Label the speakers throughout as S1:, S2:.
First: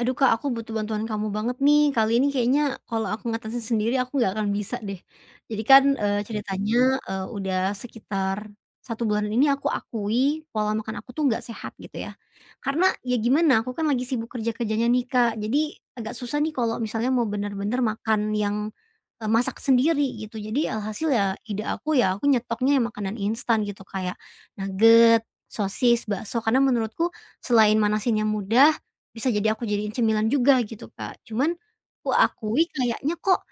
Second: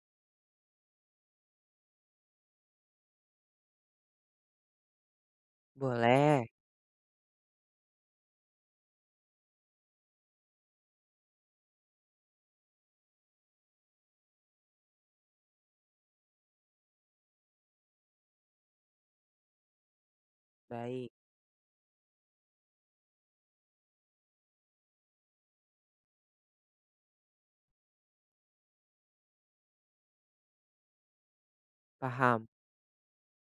S1: Aduh Kak, aku butuh bantuan kamu banget nih. Kali ini kayaknya kalau aku ngatasin sendiri aku nggak akan bisa deh. Jadi kan,
S2: Boleh,
S1: ceritanya, udah sekitar 1 bulan ini aku akui pola makan aku tuh nggak sehat gitu ya. Karena ya gimana, aku kan lagi sibuk kerja-kerjanya nih Kak, jadi agak susah nih kalau misalnya mau bener-bener makan yang, masak sendiri gitu. Jadi alhasil
S2: baik,
S1: ya ide aku ya aku nyetoknya yang makanan instan gitu, kayak nugget, sosis, bakso, karena menurutku selain manasinnya mudah, bisa jadi aku jadiin cemilan juga gitu, Kak. Cuman ku
S2: paham.
S1: akui kayaknya kok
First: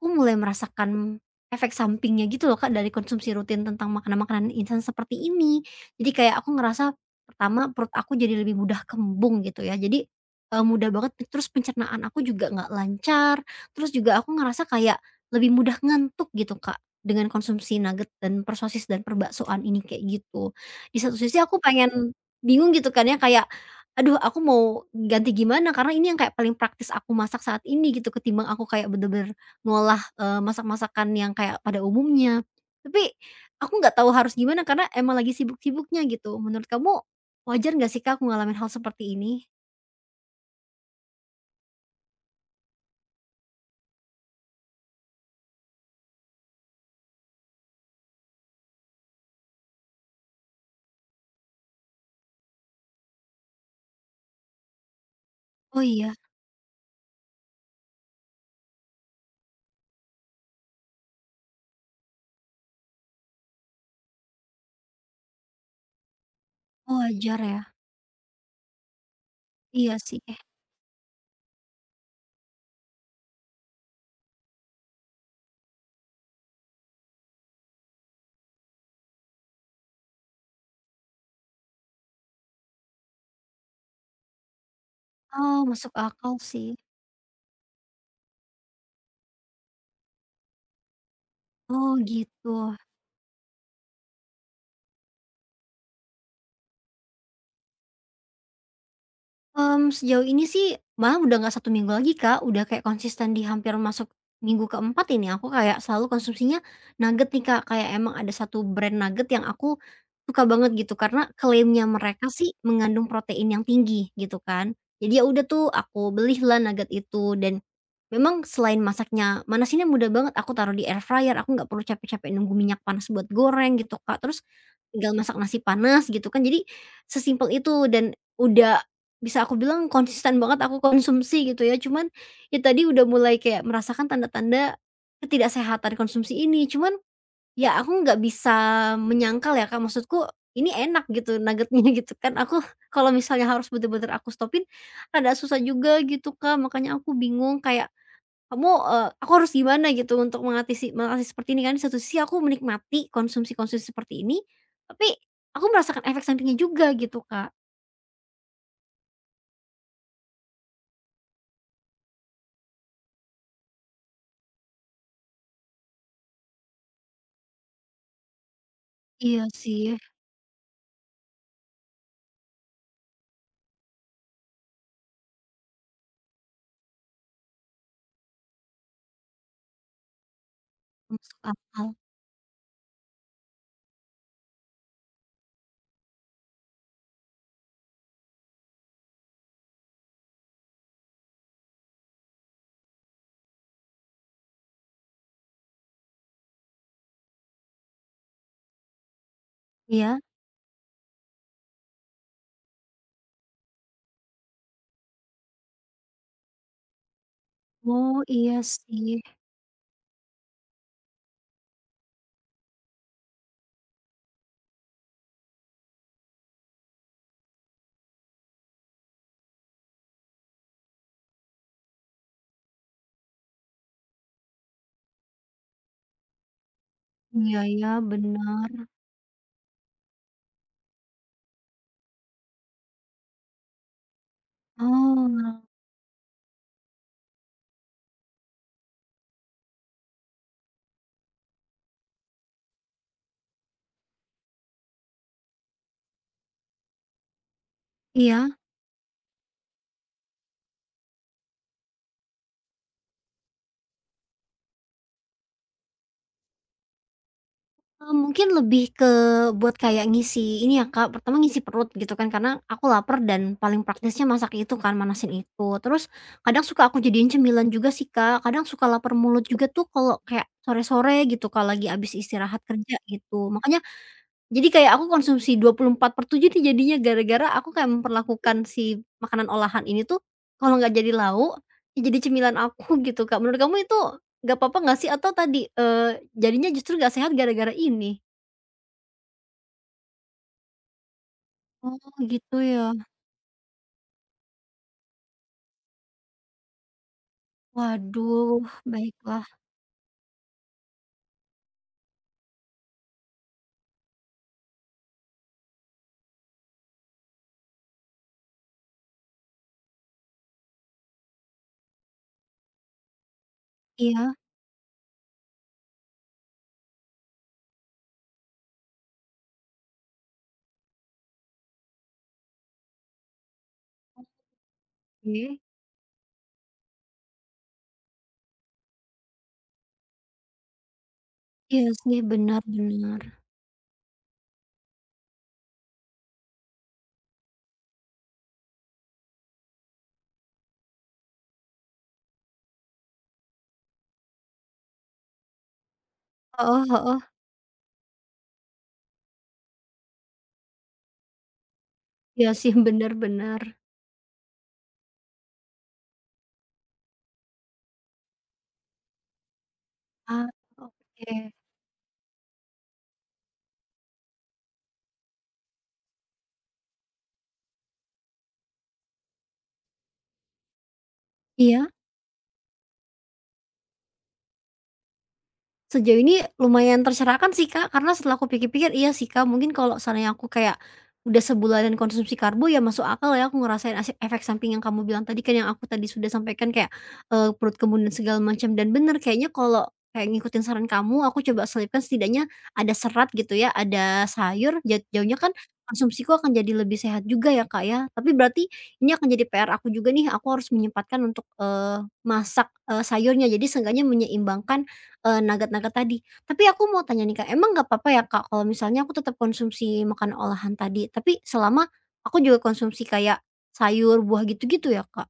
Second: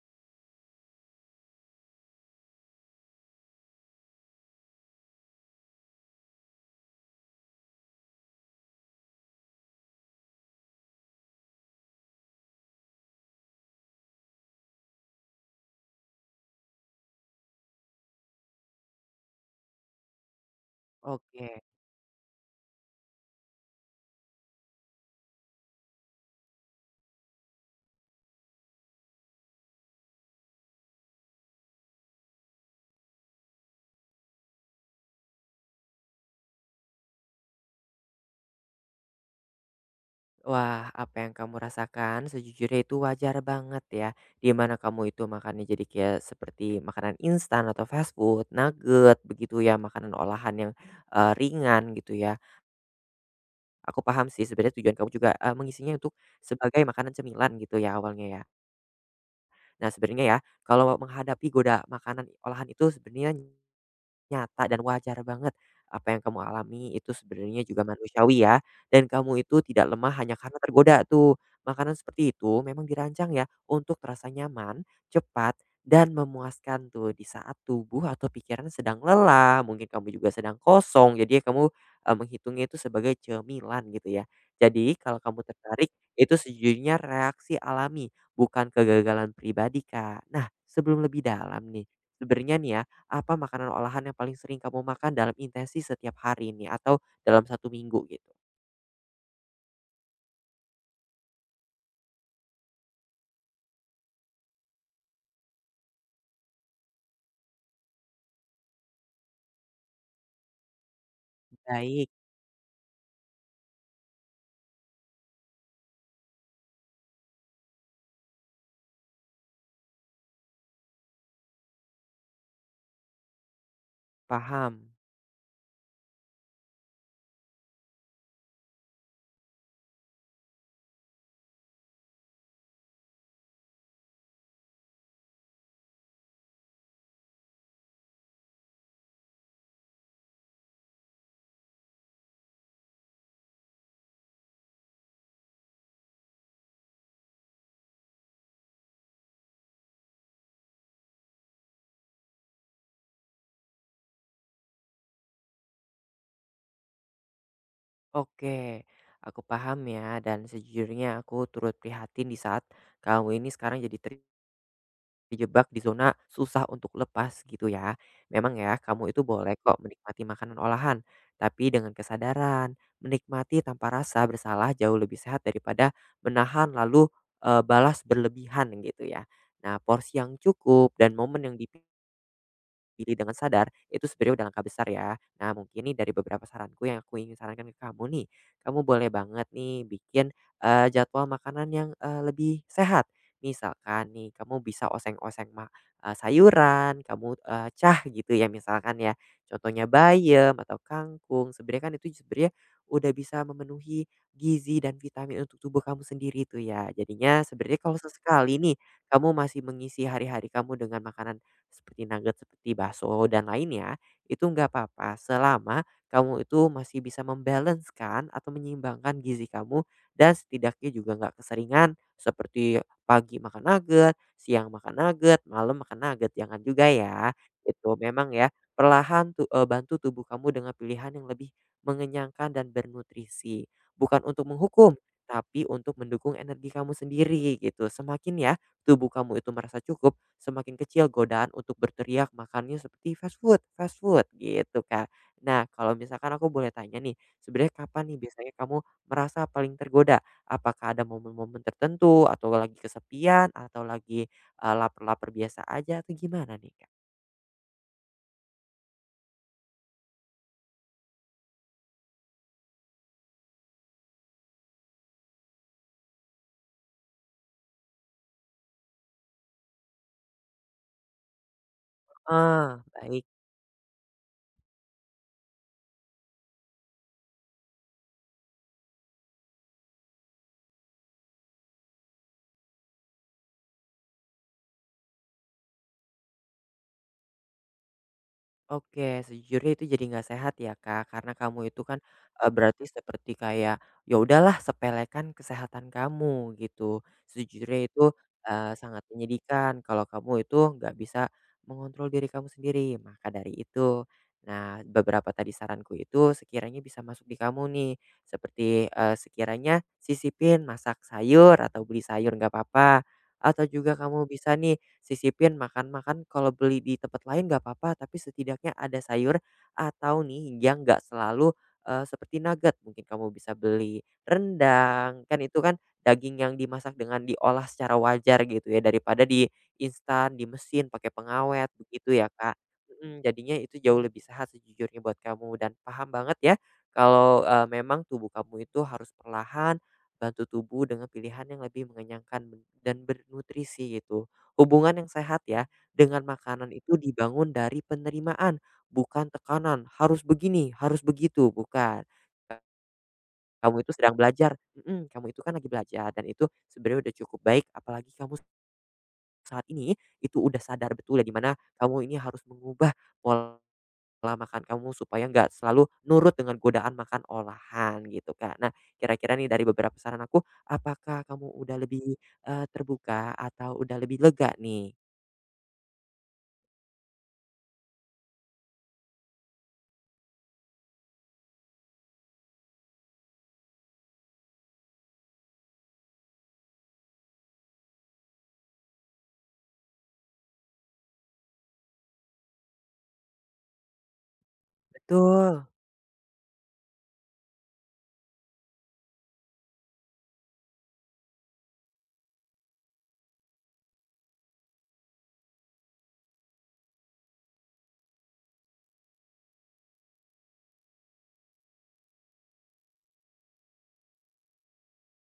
S1: aku mulai merasakan efek sampingnya gitu loh Kak, dari konsumsi rutin tentang makanan-makanan instan seperti ini. Jadi kayak aku ngerasa pertama perut aku jadi lebih mudah kembung gitu ya. Jadi, mudah banget terus pencernaan aku juga nggak lancar, terus juga aku ngerasa kayak lebih mudah ngantuk gitu Kak, dengan konsumsi nugget dan perbaksoan ini kayak gitu. Di satu sisi aku
S2: Oke.
S1: pengen bingung gitu kan ya kayak, aduh aku mau ganti gimana karena ini yang kayak paling praktis aku masak saat ini gitu ketimbang aku kayak bener-bener ngolah, masak-masakan yang kayak pada umumnya. Tapi aku nggak tahu harus gimana karena emang lagi sibuk-sibuknya gitu. Menurut kamu wajar nggak sih Kak aku ngalamin hal seperti ini?
S2: Wah, apa yang kamu rasakan sejujurnya itu wajar banget ya. Di mana kamu itu makannya jadi kayak seperti makanan instan atau fast food, nugget begitu ya, makanan olahan yang ringan gitu ya. Aku paham sih sebenarnya tujuan kamu juga
S1: Oh
S2: mengisinya untuk
S1: iya?
S2: sebagai makanan cemilan gitu ya awalnya ya. Nah, sebenarnya ya, kalau menghadapi goda makanan olahan itu sebenarnya nyata dan wajar banget apa yang kamu alami
S1: Oh
S2: itu
S1: wajar ya?
S2: sebenarnya juga manusiawi ya, dan kamu itu tidak
S1: Iya
S2: lemah
S1: sih.
S2: hanya karena tergoda tuh. Makanan seperti itu memang dirancang ya untuk terasa nyaman, cepat, dan memuaskan tuh di saat tubuh atau pikiran sedang lelah, mungkin kamu juga sedang kosong, jadi ya kamu, menghitungnya itu sebagai cemilan gitu ya. Jadi kalau kamu
S1: Oh
S2: tertarik,
S1: masuk akal
S2: itu
S1: sih.
S2: sejujurnya reaksi alami, bukan kegagalan pribadi, Kak. Nah, sebelum lebih dalam nih,
S1: Oh gitu.
S2: sebenarnya nih ya apa makanan olahan yang paling sering kamu makan dalam intensi setiap hari ini atau dalam satu minggu gitu?
S1: Mmm, sejauh ini sih malah udah nggak satu minggu lagi, Kak, udah kayak konsisten di hampir masuk minggu ke-4 ini aku kayak selalu konsumsinya nugget nih, Kak, kayak emang ada satu brand nugget yang aku suka banget gitu karena klaimnya
S2: Baik,
S1: mereka sih mengandung protein yang tinggi gitu kan. Jadi ya udah tuh aku belilah nugget itu dan memang selain masaknya manasinnya mudah banget, aku taruh di air fryer, aku nggak perlu capek-capek nunggu minyak panas buat goreng gitu, Kak. Terus
S2: paham.
S1: tinggal masak nasi panas gitu kan, jadi sesimpel itu dan udah bisa aku bilang konsisten banget aku konsumsi gitu ya. Cuman ya tadi udah mulai kayak merasakan tanda-tanda ketidaksehatan konsumsi ini. Cuman ya aku nggak bisa menyangkal ya, Kak, maksudku ini enak gitu nuggetnya gitu kan. Aku kalau misalnya harus bener-bener aku stopin, rada susah juga gitu, Kak. Makanya aku bingung kayak kamu, aku harus gimana gitu untuk mengatasi mengatasi seperti ini kan di satu sisi aku menikmati konsumsi-konsumsi seperti ini, tapi aku merasakan efek sampingnya juga gitu, Kak.
S2: Oke, aku paham ya dan sejujurnya aku turut prihatin di saat kamu ini sekarang jadi dijebak di zona susah untuk lepas gitu ya. Memang ya, kamu itu
S1: Iya
S2: boleh kok
S1: sih,
S2: menikmati makanan olahan, tapi dengan kesadaran, menikmati tanpa rasa bersalah jauh lebih sehat daripada menahan lalu, balas berlebihan gitu ya. Nah, porsi yang cukup dan
S1: masuk
S2: momen yang dipilih
S1: akal.
S2: pilih dengan sadar, itu sebenarnya udah langkah besar ya. Nah, mungkin nih dari beberapa saranku yang aku ingin sarankan ke kamu nih, kamu boleh banget nih bikin, jadwal makanan yang, lebih sehat. Misalkan nih kamu bisa oseng-oseng ma sayuran, kamu, cah gitu ya misalkan ya, contohnya
S1: Iya?
S2: bayam atau kangkung, sebenarnya kan itu sebenarnya udah bisa memenuhi gizi dan vitamin untuk tubuh kamu sendiri tuh ya. Jadinya sebenarnya kalau
S1: Oh, iya
S2: sesekali nih,
S1: sih.
S2: kamu masih mengisi hari-hari kamu dengan makanan seperti nugget, seperti bakso dan lainnya, itu nggak apa-apa selama kamu itu masih bisa membalancekan atau menyeimbangkan gizi kamu dan setidaknya juga nggak keseringan seperti pagi makan nugget, siang makan nugget, malam makan nugget, jangan juga ya.
S1: Iya ya,
S2: Itu memang ya
S1: benar.
S2: perlahan bantu tubuh kamu dengan pilihan yang lebih mengenyangkan dan bernutrisi. Bukan untuk menghukum,
S1: Oh,
S2: tapi untuk mendukung energi kamu sendiri gitu. Semakin ya tubuh kamu itu merasa cukup, semakin kecil godaan untuk berteriak makannya seperti fast food gitu, Kak. Nah, kalau misalkan aku boleh tanya nih, sebenarnya kapan nih
S1: iya?
S2: biasanya kamu merasa paling tergoda? Apakah ada momen-momen tertentu atau lagi kesepian atau lagi, lapar-lapar biasa aja atau gimana nih, Kak?
S1: Mungkin lebih ke buat kayak ngisi ini ya, Kak, pertama ngisi perut gitu kan, karena aku lapar dan paling praktisnya masak itu kan, manasin itu. Terus kadang suka aku jadiin cemilan juga sih, Kak, kadang suka lapar mulut juga tuh kalau kayak sore-sore gitu, Kak, lagi habis istirahat
S2: Ah,
S1: kerja
S2: baik.
S1: gitu. Makanya jadi kayak aku konsumsi 24/7 nih jadinya gara-gara aku kayak memperlakukan si makanan olahan ini tuh kalau nggak jadi lauk, ya jadi cemilan aku gitu, Kak. Menurut kamu itu nggak apa-apa nggak sih? Atau tadi, jadinya justru nggak sehat gara-gara ini?
S2: Oke, sejujurnya itu jadi nggak sehat ya, Kak, karena kamu itu
S1: Oh
S2: kan,
S1: gitu ya.
S2: berarti seperti kayak, ya udahlah sepelekan kesehatan kamu gitu. Sejujurnya itu,
S1: Waduh,
S2: sangat
S1: baiklah.
S2: menyedihkan kalau kamu itu nggak bisa mengontrol diri kamu sendiri. Maka dari itu, nah beberapa tadi saranku itu sekiranya bisa masuk di kamu nih, seperti, sekiranya sisipin masak sayur atau beli sayur nggak apa-apa. Atau juga kamu
S1: Iya.
S2: bisa nih sisipin makan-makan kalau beli di tempat lain nggak apa-apa, tapi setidaknya ada sayur atau nih yang nggak selalu, seperti nugget. Mungkin kamu bisa beli rendang, kan
S1: Oke.
S2: itu kan daging yang dimasak dengan diolah secara wajar gitu ya, daripada di instan, di mesin, pakai pengawet,
S1: Iya
S2: begitu
S1: sih,
S2: ya, Kak.
S1: benar benar.
S2: Mhm, jadinya itu jauh lebih sehat sejujurnya buat kamu dan paham banget ya kalau, memang tubuh kamu itu harus perlahan bantu tubuh dengan pilihan yang lebih mengenyangkan dan bernutrisi gitu. Hubungan yang sehat ya dengan makanan
S1: Heeh
S2: itu
S1: heeh.
S2: dibangun dari penerimaan, bukan tekanan. Harus begini, harus begitu, bukan.
S1: Iya sih, benar benar.
S2: Kamu itu sedang belajar, kamu itu kan lagi belajar dan itu sebenarnya udah cukup baik. Apalagi kamu saat ini itu
S1: Ah,
S2: udah sadar betul ya
S1: oke.
S2: dimana kamu ini harus mengubah pola pola makan kamu supaya nggak selalu nurut dengan godaan makan olahan gitu, Kak. Nah, kira-kira nih dari beberapa saran aku, apakah kamu udah
S1: Iya?
S2: lebih, terbuka atau udah lebih lega nih?
S1: Sejauh ini lumayan tercerahkan sih, Kak, karena setelah aku pikir-pikir, iya sih, Kak, mungkin kalau seandainya aku kayak udah sebulanan konsumsi karbo, ya masuk akal ya aku ngerasain asek efek samping yang kamu bilang tadi kan, yang aku tadi sudah sampaikan kayak, perut kembung dan segala macam, dan bener kayaknya kalau kayak ngikutin saran kamu, aku coba selipkan setidaknya ada serat gitu ya, ada sayur, jauhnya kan
S2: Betul.
S1: konsumsiku akan jadi lebih sehat juga ya, Kak, ya. Tapi berarti ini akan jadi PR aku juga nih, aku harus menyempatkan untuk, masak, sayurnya, jadi seenggaknya menyeimbangkan nugget-nugget tadi. Tapi aku mau tanya nih, Kak, emang nggak apa-apa ya, Kak, kalau misalnya aku tetap konsumsi makanan olahan tadi, tapi selama aku juga konsumsi kayak sayur, buah gitu-gitu ya, Kak?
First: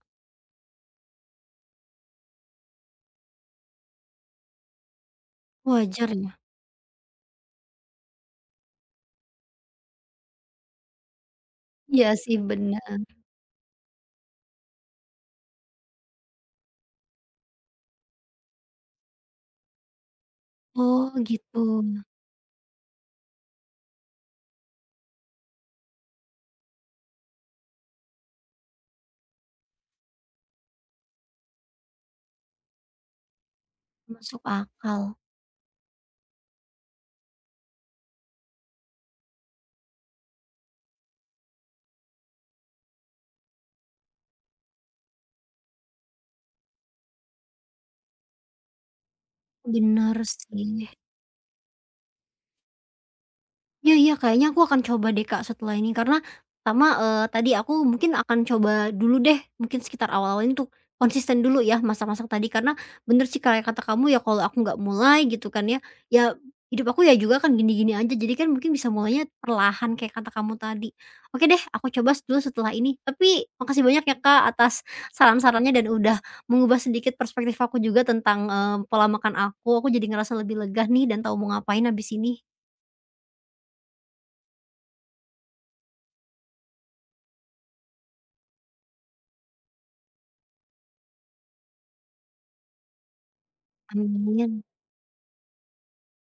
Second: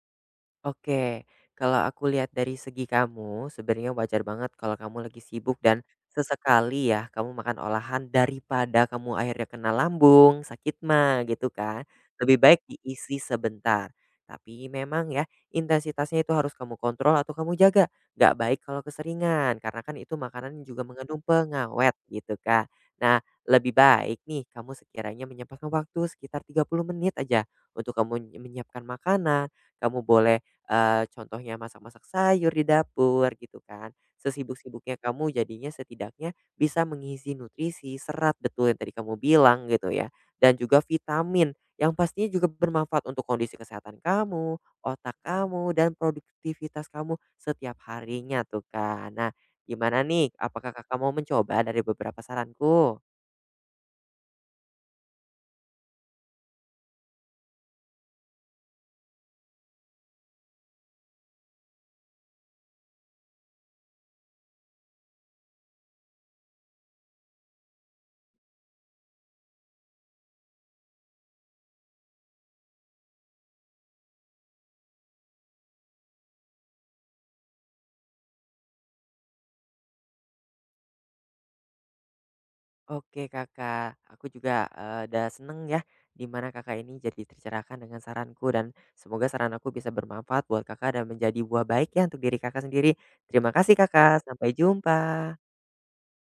S2: Oke, kalau aku lihat dari segi kamu, sebenarnya wajar banget kalau kamu lagi sibuk dan
S1: Wajar ya?
S2: sesekali ya kamu makan olahan daripada kamu akhirnya kena lambung, sakit mah gitu kan.
S1: Iya sih,
S2: Lebih baik
S1: bener.
S2: diisi sebentar. Tapi memang ya intensitasnya itu harus kamu kontrol atau kamu jaga. Nggak baik kalau keseringan karena kan itu makanan juga
S1: Oh
S2: mengandung
S1: gitu,
S2: pengawet gitu kan. Nah, lebih baik nih kamu sekiranya menyempatkan waktu sekitar 30 menit aja untuk kamu menyiapkan makanan. Kamu boleh contohnya masak-masak sayur di dapur gitu kan.
S1: masuk
S2: Sesibuk-sibuknya
S1: akal.
S2: kamu jadinya setidaknya bisa mengisi nutrisi, serat betul yang tadi kamu bilang gitu ya, dan juga vitamin yang pastinya juga bermanfaat untuk kondisi kesehatan kamu, otak kamu, dan produktivitas kamu setiap harinya tuh, kan. Nah, gimana
S1: Bener
S2: nih? Apakah
S1: sih.
S2: Kakak mau mencoba dari beberapa saranku?
S1: Iya iya, kayaknya aku akan coba deh, Kak, setelah ini. Karena pertama, tadi aku mungkin akan coba dulu deh, mungkin sekitar awal-awal ini untuk konsisten dulu ya, masak-masak tadi. Karena bener sih kayak kata kamu ya, kalau aku nggak mulai gitu kan ya, ya hidup aku ya juga kan gini-gini aja. Jadi kan mungkin bisa mulainya perlahan kayak kata kamu tadi. Oke deh, aku coba dulu setelah ini. Tapi makasih banyak ya, Kak, atas saran-sarannya dan udah mengubah sedikit perspektif aku juga tentang, pola makan aku. Aku jadi ngerasa lebih lega nih dan tahu mau ngapain habis ini.
S2: Oke Kakak, aku juga, udah seneng ya dimana Kakak ini jadi tercerahkan dengan saranku dan semoga saran aku bisa bermanfaat buat Kakak dan menjadi buah baik ya untuk diri Kakak sendiri. Terima kasih Kakak, sampai
S1: Amin.
S2: jumpa.